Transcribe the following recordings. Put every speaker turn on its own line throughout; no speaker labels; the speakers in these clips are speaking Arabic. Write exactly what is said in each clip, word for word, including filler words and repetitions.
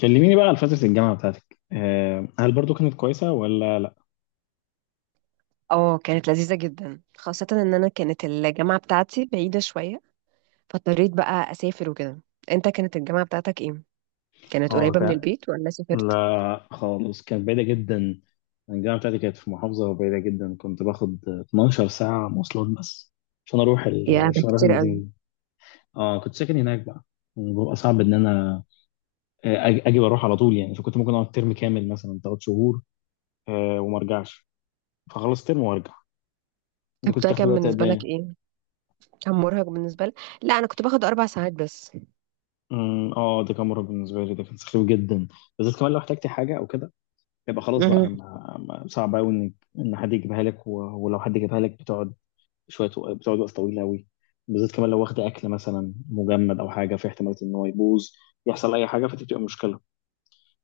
كلميني بقى على فترة الجامعة بتاعتك آه، هل برضو كانت كويسة ولا لا؟
اه، كانت لذيذة جدا، خاصة ان انا كانت الجامعة بتاعتي بعيدة شوية. فاضطريت بقى اسافر وكده. انت كانت الجامعة بتاعتك ايه؟ كانت
اه
قريبة من
ك...
البيت ولا سافرت؟
لا خالص كانت بعيدة جدا. الجامعة بتاعتي كانت في محافظة بعيدة جدا، كنت باخد اتناشر ساعة مواصلات بس عشان أروح
يا
ال...
ده
عشان أروح
كتير قوي.
المدينة دي. اه كنت ساكن هناك بقى. بيبقى صعب إن أنا آه، أج- أجي وأروح على طول يعني، فكنت ممكن أقعد ترم كامل مثلا تلات شهور آه، وما أرجعش، فخلص ترم وأرجع. أنت
طب
كنت
ده
بتاخد
كان
وقت قد
بالنسبة لك
إيه؟
ايه؟ كان مرهق بالنسبة لك؟ لا، انا كنت باخد اربع ساعات بس.
أمم، اه ده كان مرة بالنسبة لي، ده كان سخيف جدا، بالذات كمان لو احتجت حاجة أو كده. يبقى خلاص بقى
مهم.
ما ما- صعب قوي ان ان حد يجيبها لك و- ولو حد جابها لك بتقعد شويه وق- بتقعد وقت طويل قوي، بالذات كمان لو واخد اكل مثلا مجمد او حاجه، في احتمال ان هو يبوظ، يحصل اي حاجه فتبقى مشكله.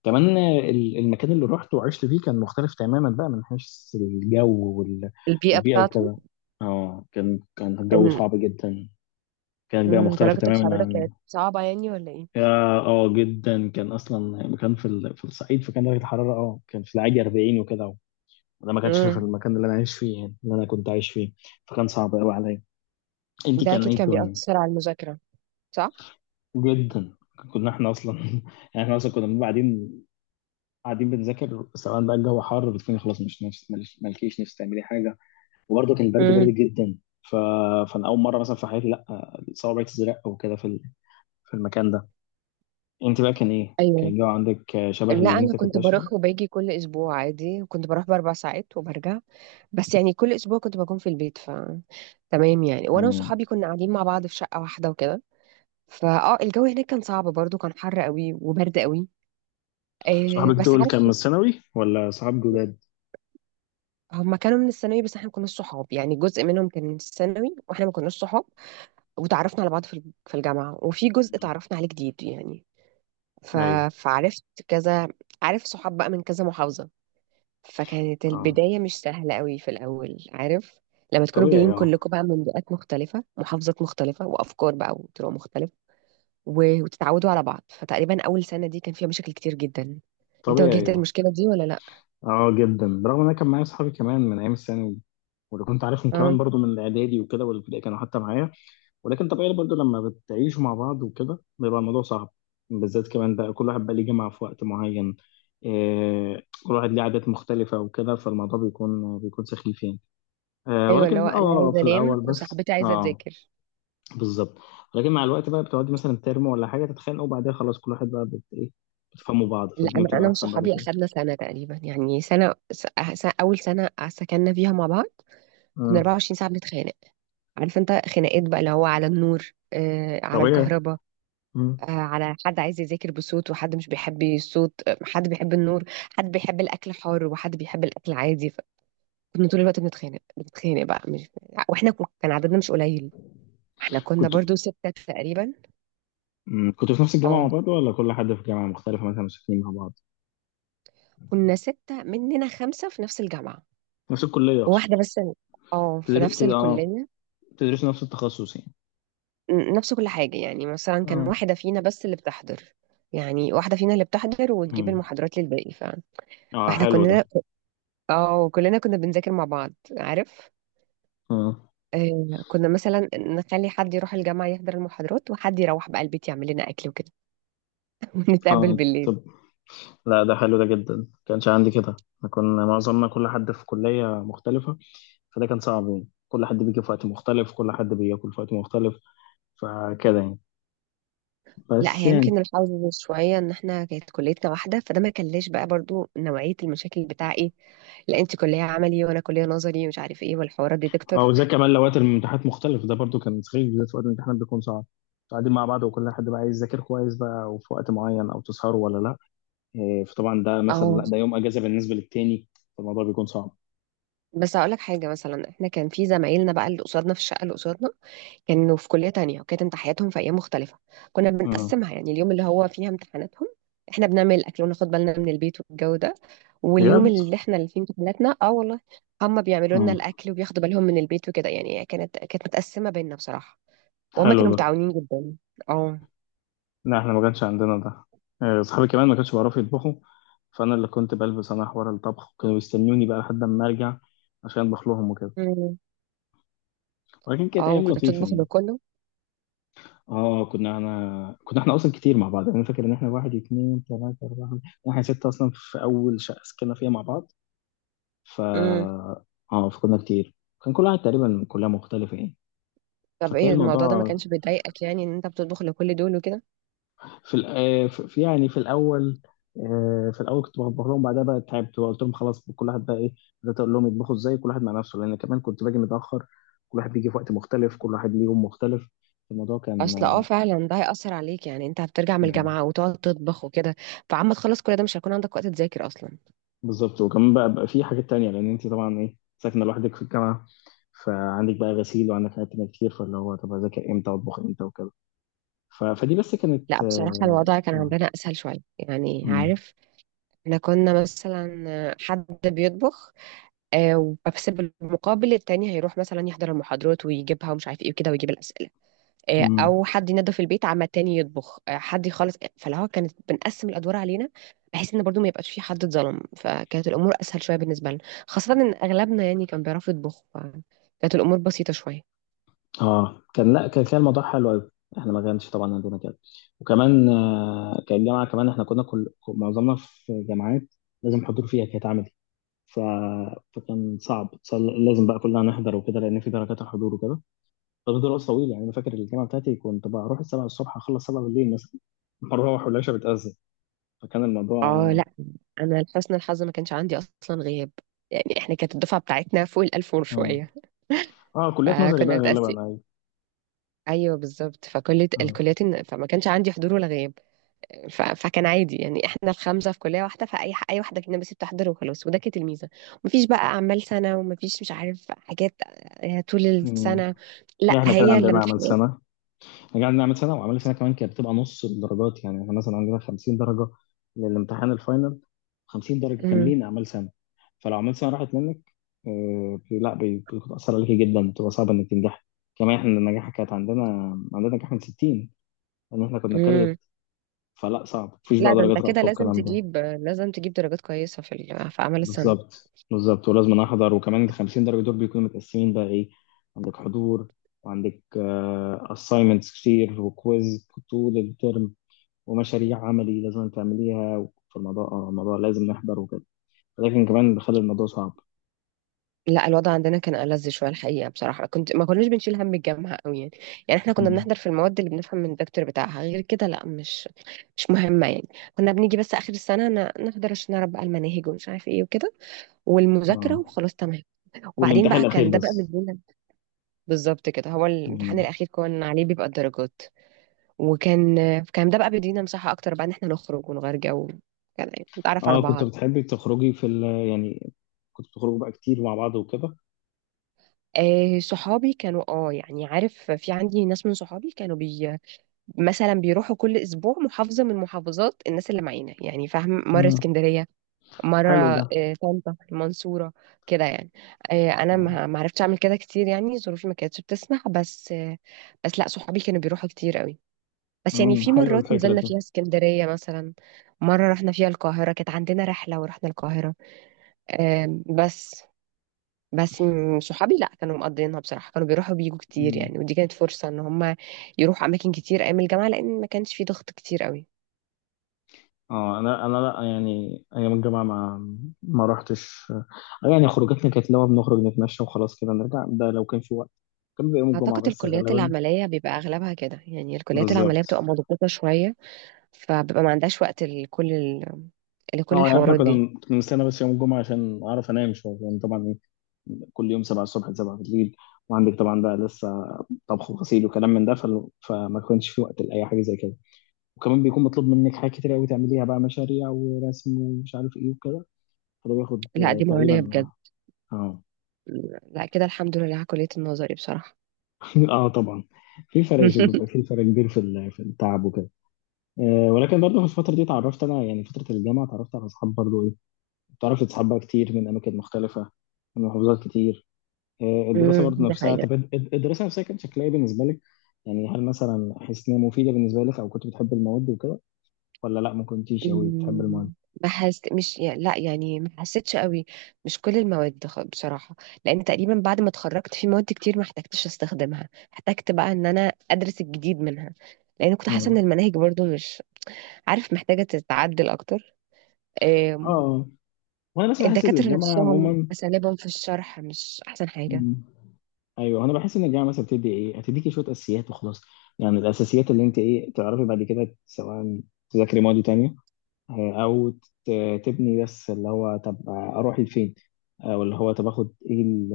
كمان آه، ال- المكان اللي رحت وعشت فيه كان مختلف تماما بقى من حيث الجو وال-
البيئة
والبيئه
بتاعته.
وكده. اه كان كان الجو
ان.
صعب جدا. كانت بيئه
مم،
مختلفه
درجة
تماما
الحرارة
عن
كانت صعبة يعني ولا ايه؟
اه آه، جدا. كان اصلا مكان في ال- في الصعيد، فكان درجه الحراره اه كان في العادي اربعين وكده. انا ما كانش في
مم.
المكان اللي انا عايش فيه، يعني اللي انا كنت عايش فيه فكان صعب قوي عليا. انت
ده
كان
اكيد
ايه
كان
الدنيا؟
بيأثر على المذاكرة، صح؟
جدا. كنا احنا اصلا يعني احنا اصلا كنا بنبقى قاعدين قاعدين بنذاكر، سواء بقى الجو حر، بتكوني خلاص مش نفس مالش- مالكيش نفس تعملي حاجه. وبرضه كان برد برد
مم.
جدا. ف... فانا اول مره مثلا في حياتي لا صوابعي تزرق وكده في ال- في المكان ده. انت بقى كان ايه، كان
ايوه.
الجو عندك شبه
لا،
اللي
انا
انت كنت
كنت
عايش فيه؟
بروح وباجي كل اسبوع عادي، كنت بروح باربع ساعات وبرجع. بس يعني كل اسبوع كنت بكون في البيت، ف تمام يعني. وانا
مم.
وصحابي كنا قاعدين مع بعض في شقه واحده وكده. فاه الجو هناك كان صعب برضو، كان حر قوي وبرد قوي. آه
صحابك
بس
دول
عارف.
كان من الثانوي ولا صحاب جداد؟
هم كانوا من الثانوي، بس احنا ما كناش صحاب يعني. جزء منهم كان من الثانوي واحنا ما كناش صحاب، وتعرفنا على بعض في الج- في الجامعه، وفي جزء
مم.
تعرفنا عليه جديد يعني. ف...
ايوه.
فعرفت كذا، عارف، صحاب بقى من كذا محافظه. فكانت
اه.
البداية مش سهلة قوي في الأول، عارف، لما تكونوا
طبيعي
جايين
اه.
كلكم بقى من بيئات مختلفة، محافظات مختلفة، وأفكار بقى وطرق مختلفة، و- وتتعودوا على بعض. فتقريبا أول سنة دي كان فيها مشاكل كتير جدا. أنت واجهت
طبيعي اه.
المشكلة دي ولا لأ؟
اه جدا، برغم ان انا كان معايا اصحابي كمان من ايام الثانوي، واللي كنت عارفهم كمان
اه.
برضو من الاعدادي وكده، والابتدائي كانوا حتى معايا. ولكن طبيعي برضو لما بتعيشوا مع بعض وكده بيبقى الموضوع صعب، بالذات كمان بقى كل واحد بقى ليه جامعة في وقت معين. إيه، كل واحد ليه عادات مختلفة وكده، فالموضوع بيكون بيكون سخيف يعني. آه
أيوة، اللي هو
ولكن
أنا
اه
عايزة
في
أنام
الاول بس
وصاحبتي عايزة
اه
تذاكر.
بالظبط. لكن مع الوقت بقى بتقعدي مثلا ترموا ولا حاجة، تتخانقوا وبعدها خلاص كل واحد بقى بت ايه، بتفهموا بعض،
لا،
فالدنيا
أنا
بتبقى
أنا
احسن بعد
وصحابي
كده.
أخدنا سنة تقريبا. يعني سنة س- س- أول سنة سكننا فيها مع بعض كنا
آه.
24 ساعة بنتخانق. عارف أنت، خناقات بقى اللي هو على النور، آه على
طبيعي.
الكهرباء،
مم.
آه، على حد عايز يذاكر بصوت وحد مش بيحب الصوت، آه، حد بيحب النور، حد بيحب الاكل حار وحد بيحب الاكل عادي. فكنا طول الوقت بنتخانق بنتخانق بقى، مش واحنا كو- كان عددنا مش قليل. احنا كنا
كنت
برضو ستة تقريبا.
مم، كنتوا في نفس الجامعة مع
اه،
بعض ولا كل حد في جامعة مختلفة مثلا ساكنين مع بعض؟
كنا ستة مننا خمسة في نفس الجامعة.
نفس الكلية أقصد.
وواحدة بس. اه، في
تدر...
نفس
تد... آه
الكلية.
تدرسوا نفس التخصص يعني؟
ن- نفس كل حاجة، يعني مثلا كان
اه.
واحدة فينا بس اللي بتحضر. يعني واحدة فينا اللي بتحضر وتجيب
مم.
المحاضرات للباقي. ف...
اه
فاحنا
حلو ده.
كنا، اه، كلنا كنا بنذاكر مع بعض، عارف.
اه.
آه، كنا مثلا نخلي حد يروح الجامعة يحضر المحاضرات وحد يروح بقى البيت يعمل لنا أكل وكده. ونتقابل
آه،
بالليل.
طب لا، ده حلو ده جدا، ما كانش عندي كده، احنا كنا معظمنا كل حد في كلية مختلفة، فده كان صعب يعني، كل حد بيجي في وقت مختلف، كل حد بياكل في وقت مختلف فكده يعني،
لا،
بس
هي
يعني،
يمكن الحظ شوية إن إحنا كانت كليتنا واحدة، فده ما كلاش بقى برضو نوعية المشاكل بتاع إيه، لا أنت كلية عملي وأنا كلية نظري ومش عارف إيه والحوارات دي، دكتور.
او زي كمان لو وقت الامتحانات مختلف ده برضو، كان تخيل، بالذات في وقت الامتحانات بيكون صعب، قاعدين مع بعض وكل حد بقى عايز يذاكر كويس بقى وفي وقت معين، او تسهروا ولا لا، إيه، فطبعا ده مثلا
أه
لا، ده يوم اجازه بالنسبه للتاني فالموضوع بيكون صعب.
بس هقول لك حاجة، مثلا إحنا كان في زمايلنا بقى اللي قصادنا، في الشقة اللي قصادنا كانوا في كلية تانية وكانت امتحاناتهم في أيام مختلفة. كنا بنقسمها،
آه.
يعني اليوم اللي هو فيها امتحاناتهم احنا بنعمل الأكل وناخد بالنا من البيت والجو ده، واليوم
بجد.
اللي احنا اللي فيه امتحاناتنا، اه والله، هم بيعملوا لنا
مم.
الأكل وبياخدوا بالهم من البيت وكده يعني. كانت كانت متقسمة بينا بصراحة، وهم
حلو
كانوا
ده.
متعاونين جدا. اه.
لا احنا ما كانش عندنا ده. آه، اصحابي كمان ما كانش بيعرفوا يطبخوا، فانا اللي كنت بلبس انا حوار الطبخ، وكانوا يستنوني بقى لحد ما ارجع عشان اطبخ لهم وكده.
مم.
ولكن كانت
اه،
ايام
وكنت
لطيفه
بتطبخ
يعني.
لكله.
اه كنا، انا كنا احنا اصلا كتير مع بعض يعني، انا فاكر ان احنا واحد اتنين تلاته اربعه خمسه، احنا سته اصلا في اول شقه سكننا فيها مع بعض. ف
مم.
اه فكنا كتير، كان كل واحد تقريبا من كلها مختلفه يعني.
طب
فكان
ايه الموضوع ده ما
الموضوع
كانش بيضايقك، يعني ان انت بتطبخ لكل دول وكده؟
في، الأ... آه، في يعني في الاول آه، في الاول كنت بطبخ لهم، بعدها بقى تعبت وقلت لهم خلاص كل واحد بقى ايه، بدات اقول لهم يطبخوا ازاي كل واحد مع نفسه، لان كمان كنت باجي متاخر، كل واحد بيجي في وقت مختلف، كل واحد ليه يوم مختلف، الموضوع كان
اصل اه فعلا ده هيأثر عليك، يعني انت هترجع من
آه،
الجامعة وتقعد تطبخ وكده. فعما تخلص كل ده مش هيكون عندك وقت تذاكر اصلا.
بالظبط. وكمان بقى بقى في حاجات تانية، لأن أنت طبعا إيه، ساكنة لوحدك في الجامعة فعندك بقى غسيل وعندك حاجات تانية كتير، فاللي هو طب أذاكر إمتى، أطبخ إمتى وكده. ف... فدي بس
لا
كانت
بصراحة
آه.
الوضع كان
آه.
عندنا اسهل شوية، يعني
مم.
عارف، احنا كنا مثلا آه، حد بيطبخ، آه، وبس بالمقابل التاني هيروح مثلا يحضر المحاضرات ويجيبها ومش عارف ايه وكده، ويجيب الأسئلة، آه،
مم.
او حد ينظف البيت عما التاني يطبخ، آه، حد يخلص. فاللي هو كانت بنقسم الادوار علينا، بحيث ان برضو ما يبقاش في حد اتظلم. فكانت الامور اسهل شويه بالنسبه لنا، خاصه ان اغلبنا يعني كان بيعرفوا يطبخوا، فكانت الامور بسيطه شويه.
آه، كان لا كان كان الموضوع حلو أوي، إحنا ما كانش طبعا عندنا كده. وكمان آه كان الجامعة كمان، إحنا كنا كل معظمنا في جامعات لازم حضور فيها، كانت عملي. ف... فكان صعب صل- لازم بقى كلنا نحضر وكده، لأن في درجات الحضور وكده. طب دراسة طويلة يعني، أنا فاكر الجامعة بتاعتي كنت بروح السبعة الصبح أخلص سبعة بالليل مثلا، بروح والعشاء بتأذن، فكان الموضوع
اه لا، انا لحسن الحظ ما كانش عندي اصلا غياب. يعني احنا كانت الدفعه بتاعتنا فوق الالف
آه.
وشويه،
آه كليات نظري
فكنا
بقى غالبا،
متقسم.
أيوة.
ايوه بالظبط، فكل
آه.
الكليات، فما كانش عندي حضور ولا غياب. ف... فكان عادي، يعني احنا الخمسه في كليه واحده، فاي ح- اي واحده فينا بس بتحضر وخلاص. وده كانت الميزه، مفيش بقى اعمال سنه ومفيش مش عارف حاجات. آه، طول
مم.
السنه لا،
يعني إحنا كده
هي
عندنا عمل
الامتحانات.
سنة، يعني عندنا عمل سنة، وعمل سنة كمان كانت بتبقى نص الدرجات، يعني إحنا مثلا عندنا خمسين درجة للامتحان الفاينل، خمسين درجة
امم.
كاملين أعمال سنة، فلو عملت سنة راحت منك. آه، بي- لا بي- بتأثر عليك جدا، بتبقى صعبة إنك تنجح، كمان إحنا النجاح كانت عندنا، عندنا نجاح من ستين، لأن إحنا كنا،
امم.
فلا صعب مفيش
لا
بقى
ده انت
درجات
كده
رأفة
لازم
والكلام ده.
تجيب، لازم تجيب درجات كويسه في ال... في اعمال السنه.
بالظبط بالظبط، ولازم احضر، وكمان ال خمسين درجة دول بيكونوا متقسمين بقى ايه، عندك حضور، وعندك آه، assignments كتير وكويز طول الترم، ومشاريع عملي لازم تعمليها، فالموضوع اه الموضوع لازم نحضر وكده، لكن كمان بيخلي الموضوع صعب.
لا الوضع عندنا كان ألذ شويه الحقيقه بصراحه، كنت ما كناش بنشيل هم الجامعه قوي يعني. يعني احنا كنا
مم.
بنحضر في المواد اللي بنفهم من الدكتور بتاعها، غير كده لا، مش مش مهمه يعني. كنا بنيجي بس اخر السنه ن- نحضر عشان نعرف بقى المناهج ومش عارف ايه وكده،
اه.
والمذاكرة وخلاص تمام. وبعدين
والامتحان
بقى
الأخير
كان ده بقى
بس.
بيدينا، بالظبط كده، هو الامتحان
مم.
الأخير كان عليه بيبقى الدرجات. وكان كان ده بقى بيدينا مساحة أكتر بقى، إن احنا نخرج ونغير جو كده، يعني نتعرف على
اه كنت
بعض.
بتحبي تخرجي في ال يعني، كنت بتخرجوا بقى كتير مع بعض وكده؟
آه صحابي كانوا، اه يعني عارف، في عندي ناس من صحابي كانوا بي مثلا بيروحوا كل اسبوع محافظة من محافظات الناس اللي معانا، يعني فاهم، مرة
مم.
اسكندرية، مرة،
حلو ده.
آه، طنطا، المنصورة، كده يعني. آه، أنا
آه.
ما ما عرفتش أعمل كده كتير، يعني ظروفي ما كانتش بتسمح بس آه، بس لأ، صحابي كانوا بيروحوا كتير قوي، بس يعني
مم،
في
حلوة
مرات نزلنا
الفكرة
فيها اسكندرية مثلا. مرة رحنا فيها القاهرة، كانت عندنا رحلة ورحنا القاهرة. آم، بس بس م- صحابي لأ كانوا مقضيينها بصراحة، كانوا بيروحوا بيجوا
دي.
كتير يعني. ودي كانت فرصة إن هما يروحوا أماكن كتير أيام الجامعة، لأن ما كانش في ضغط كتير قوي.
اه انا انا لا، يعني ايام الجامعه ما، ما رحتش آه، يعني خروجاتنا كانت لو بنخرج نتمشى وخلاص كده نرجع، ده لو كان في وقت كان بيبقى يوم الجمعه
أعتقد
بس
الكليات
غالبا.
العملية بيبقى أغلبها كده يعني، الكليات العملية
بالظبط.
بتبقى مضغوطة شوية، فببقى ما عندهاش وقت لكل ال... لكل
اه يعني احنا
الحوارات
كنا
دي.
كنا بنستنى بس يوم الجمعه عشان اعرف انام شويه، يعني طبعا ايه، كل يوم سبعة الصبح ل سبعة بالليل، وعندك طبعا بقى لسه طبخ وغسيل وكلام من ده، فال- فما كانش في وقت لاي حاجه زي كده. وكمان بيكون مطلوب منك حاجات كتير قوي تعمليها بقى، مشاريع ورسم ومش عارف ايه وكده، فده بياخد
لا
آه،
دي معاناة
تقريبا.
بجد.
اه.
لا كده الحمد لله على كلية النظري بصراحة.
اه طبعا. في فرق بيبقى، في فرق كبير في ال- في التعب وكده. آه ولكن برضه في الفتره دي اتعرفت انا يعني، فتره الجامعه اتعرفت على اصحاب برضه ايه، اتعرفت اصحاب بقى كتير من اماكن مختلفه، من محافظات كتير. آه الدراسه
امم
برضه
دي
نفسها،
حقيقة.
طب الد- الدراسه نفسها كانت شكلها ايه بالنسبه لك؟ يعني هل مثلا حسيت ان هي مفيده بالنسبه لك، او كنت بتحب المواد وكده، ولا لا ما كنتيش قوي بتحب المواد؟
امم ما حس مش يعني لا يعني ما حسيتش قوي. مش كل المواد، خ- بصراحة، لأن تقريبا بعد ما اتخرجت في مواد كتير ما احتجتش استخدمها، احتجت بقى ان انا ادرس الجديد منها، لأن كنت حاسة ان
اه.
المناهج برضو مش عارف محتاجة تتعدل اكتر. آم،
اه وانا بس بحس ان
الدكاترة
الجامعه
نفسهم
عموما.
أساليبهم في الشرح مش أحسن حاجة.
مم. ايوه انا بحس ان الجامعه مثلا بتدي ايه، هتديكي شويه اساسيات وخلاص، يعني الاساسيات اللي انت ايه تعرفي بعد كده، سواء تذاكري مواد تانية آه، او ت- تبني، بس اللي هو طب اروح لفين، او اللي هو طب اخد ايه ال-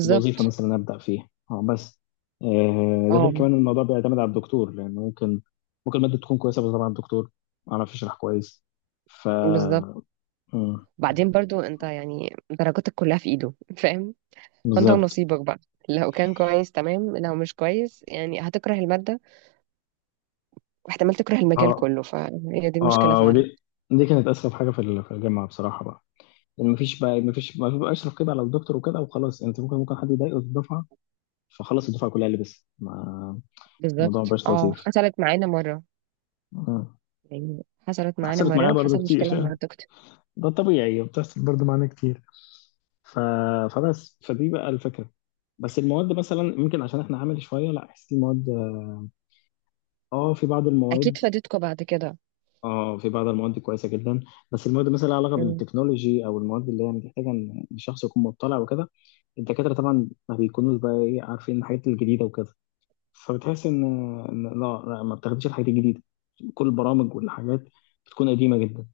إيه الوظيفه مثلا ابدا فيها اه بس. آه، ده غير
اه
كمان الموضوع بيعتمد على الدكتور، لان ممكن ممكن الماده تكون كويسه، بس طبعا الدكتور ما عرفش يشرح كويس. ف.
بالظبط.
مم،
بعدين برضو انت يعني درجاتك كلها في ايده فاهم، فانت
بالظبط.
ونصيبك بقى، لو كان كويس تمام، لو مش كويس يعني هتكره المادة واحتمال تكره المجال
اه.
كله. فهي دي المشكلة
اه
فعلا.
ودي، دي كانت اسخف حاجه في ال- في الجامعه بصراحه بقى، يعني مفيش بقى مفيش ما بيبقاش رقيب على الدكتور وكده وخلاص، يعني انت ممكن ممكن حد يضايقه في الدفعه، فخلاص الدفعه كلها لبست ما الموضوع
بالظبط،
مبقاش
اه
لطيف.
حصلت معانا مرة.
مم.
يعني حصلت معانا
حصلت
مرة
معايا برضو
وحصل مشكلة
كتير،
مع الدكتور.
ده طبيعي بتحصل برضو معانا كتير. ف. فبس فدي بقى الفكره، بس المواد مثلا ممكن عشان احنا عملي شويه لا احس المواد، اه في بعض
اكيد
المواد،
فادتكوا بعد كده.
اه في بعض المواد كويسه جدا، بس المواد مثلا لها علاقه بالتكنولوجي او المواد اللي هي محتاجه ان الشخص يكون مطلع وكده، الدكاتره طبعا ما بيكونوش بقى ايه عارفين الحاجات الجديده وكده، فبتحس ان إن لا لا ما بتاخدش الحاجات الجديده، كل البرامج والحاجات بتكون قديمه جدا.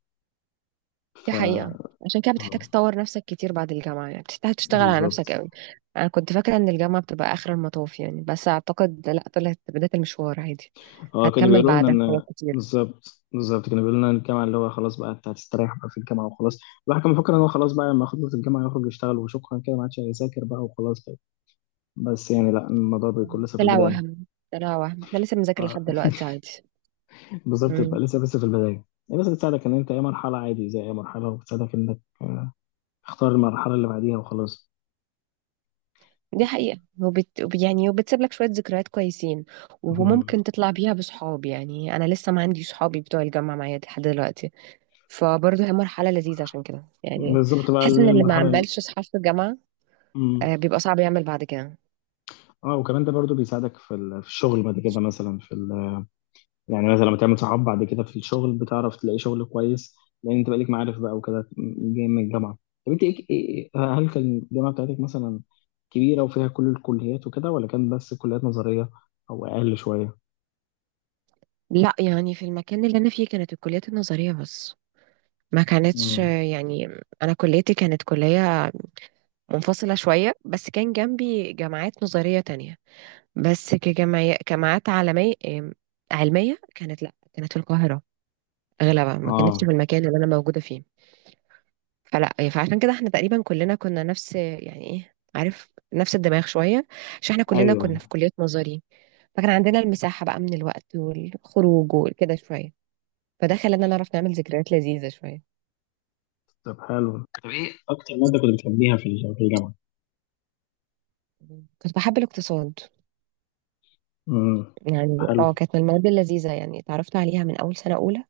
دي
ف.
حقيقة، عشان كده بتحتاج
آه،
تطور نفسك كتير بعد الجامعة، يعني بتحتاج تشتغل على نفسك
بالظبط.
قوي. أنا كنت فاكرة إن الجامعة بتبقى آخر المطاف يعني، بس أعتقد لأ، طلعت بداية المشوار عادي.
اه كانوا
هتكمل
بيقولوا لنا
بعدها حاجات
ان،
كتير.
بالظبط بالظبط كانوا بيقولوا لنا إن الجامعه اللي هو خلاص بقى انت هتستريح بقى في الجامعه وخلاص، الواحد كان مفكر ان هو خلاص بقى لما يخلص الجامعه يخرج يشتغل وشكرا كده، ما عادش هيذاكر بقى وخلاص. بس يعني لا الموضوع بيكون لسه في
طلع
البداية.
وهم، طلع وهم. احنا لسه بنذاكر
آه،
لحد دلوقتي عادي.
بالظبط بيبقى
امم
لسه بس في البداية، هي بس بتساعدك إن أنت أي مرحلة عادي زي أي مرحلة، وبتساعدك إنك آه، تختار المرحلة اللي بعديها وخلاص.
دي حقيقة. وبت... يعني وبتسيب لك شوية ذكريات كويسين،
مم.
وممكن تطلع بيها بصحاب. يعني أنا لسه ما عندي صحابي بتوع الجامعة معايا لحد دلوقتي. فبرضه هي مرحلة لذيذة عشان كده يعني.
بالظبط بقى
بحس إن اللي ما
المرحلة ال-.
عملش صحاب في الجامعة، آه،
مم.
بيبقى صعب يعمل بعد كده.
اه وكمان ده برضو بيساعدك في ال- في الشغل بعد كده مثلا في، يعني مثلا لما تعمل صحاب بعد كده في الشغل بتعرف تلاقي شغل كويس، لان انت بقالك معارف بقى وكده، جاي من الجامعه. طب انت إيه إيه- إيه، هل كان الجامعه بتاعتك مثلا كبيره وفيها كل الكليات وكده، ولا كان بس كليات نظريه، او اقل شويه؟
لا يعني في المكان اللي انا فيه كانت الكليات النظريه بس، ما كانتش
مم.
آه، يعني، انا كليتي كانت كليه منفصله شويه، بس كان جنبي جامعات نظريه تانية، بس كجمعي... جامعات عالميه، آم، علميه كانت، لا كانت في القاهره اغلبها، ما كانتش في
اه.
المكان اللي انا موجوده فيه. فلا فعشان كده احنا تقريبا كلنا كنا نفس يعني ايه عارف، نفس الدماغ شويه، عشان احنا
ايوه
كلنا كنا في
أيوة.
كليات نظري. فكان عندنا المساحه بقى من الوقت والخروج وكده شويه، فده خلانا نعرف نعمل ذكريات لذيذة شوية.
طب حلو. طب ايه اكتر ماده كنت بتحبيها في الج- في الجامعه؟
كنت بحب الاقتصاد.
امم
يعني
حلو.
اه كانت من المواد اللذيذة، يعني اتعرفت عليها من أول سنة أولى،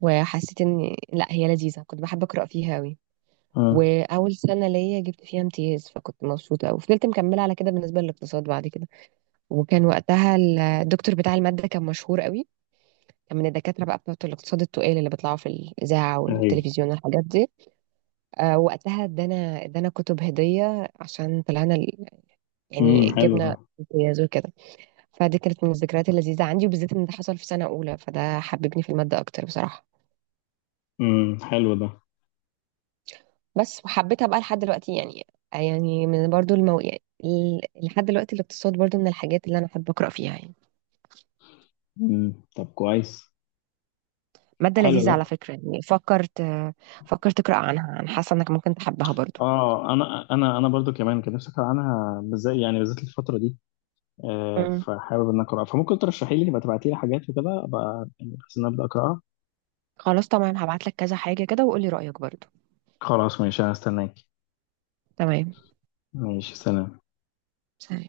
وحسيت إن لا هي لذيذة. كنت بحب أقرأ فيها أوي،
اه.
وأول سنة ليا جبت فيها امتياز، فكنت مبسوطة أوي. فضلت مكملة على كده بالنسبة للاقتصاد بعد كده. وكان وقتها ال- الدكتور بتاع المادة كان مشهور أوي، كان من الدكاترة بقى بتوع الاقتصاد التقال اللي بيطلعوا في الإذاعة
ايوه.
والتلفزيون والحاجات دي. آه وقتها ادانا ادانا كتب هدية عشان طلعنا ال-
امم
يعني
حلو ده.
جبنا امتياز وكده. فدي كانت من الذكريات اللذيذة عندي، وبالذات إن ده حصل في سنة أولى، فده حببني في المادة أكتر بصراحة.
امم حلو ده.
بس وحبيتها بقى لحد دلوقتي يعني. يعني من برضو المو... يعني ال- لحد دلوقتي الاقتصاد برضو من الحاجات اللي أنا أحب أقرأ فيها يعني.
امم طب كويس.
مادة
حلو
لذيذة
ده.
على فكرة، يعني فكرت، فكرت تقرأ عنها؟ أنا حاسة إنك ممكن تحبها برضو.
اه انا انا انا برضو كمان كان نفسي اقرا عنها، بالذات يعني بالذات الفتره دي، آه،
مم.
فحابب ان اقراها، فممكن ترشحي لي يبقى تبعتي لي حاجات وكده، ابقى يعني بحيث ان أنا ابدا اقراها.
خلاص تمام، هبعتلك كذا حاجة كده وقولي رأيك برضو.
خلاص ماشي هستناك.
تمام.
ماشي سلام.
سلام.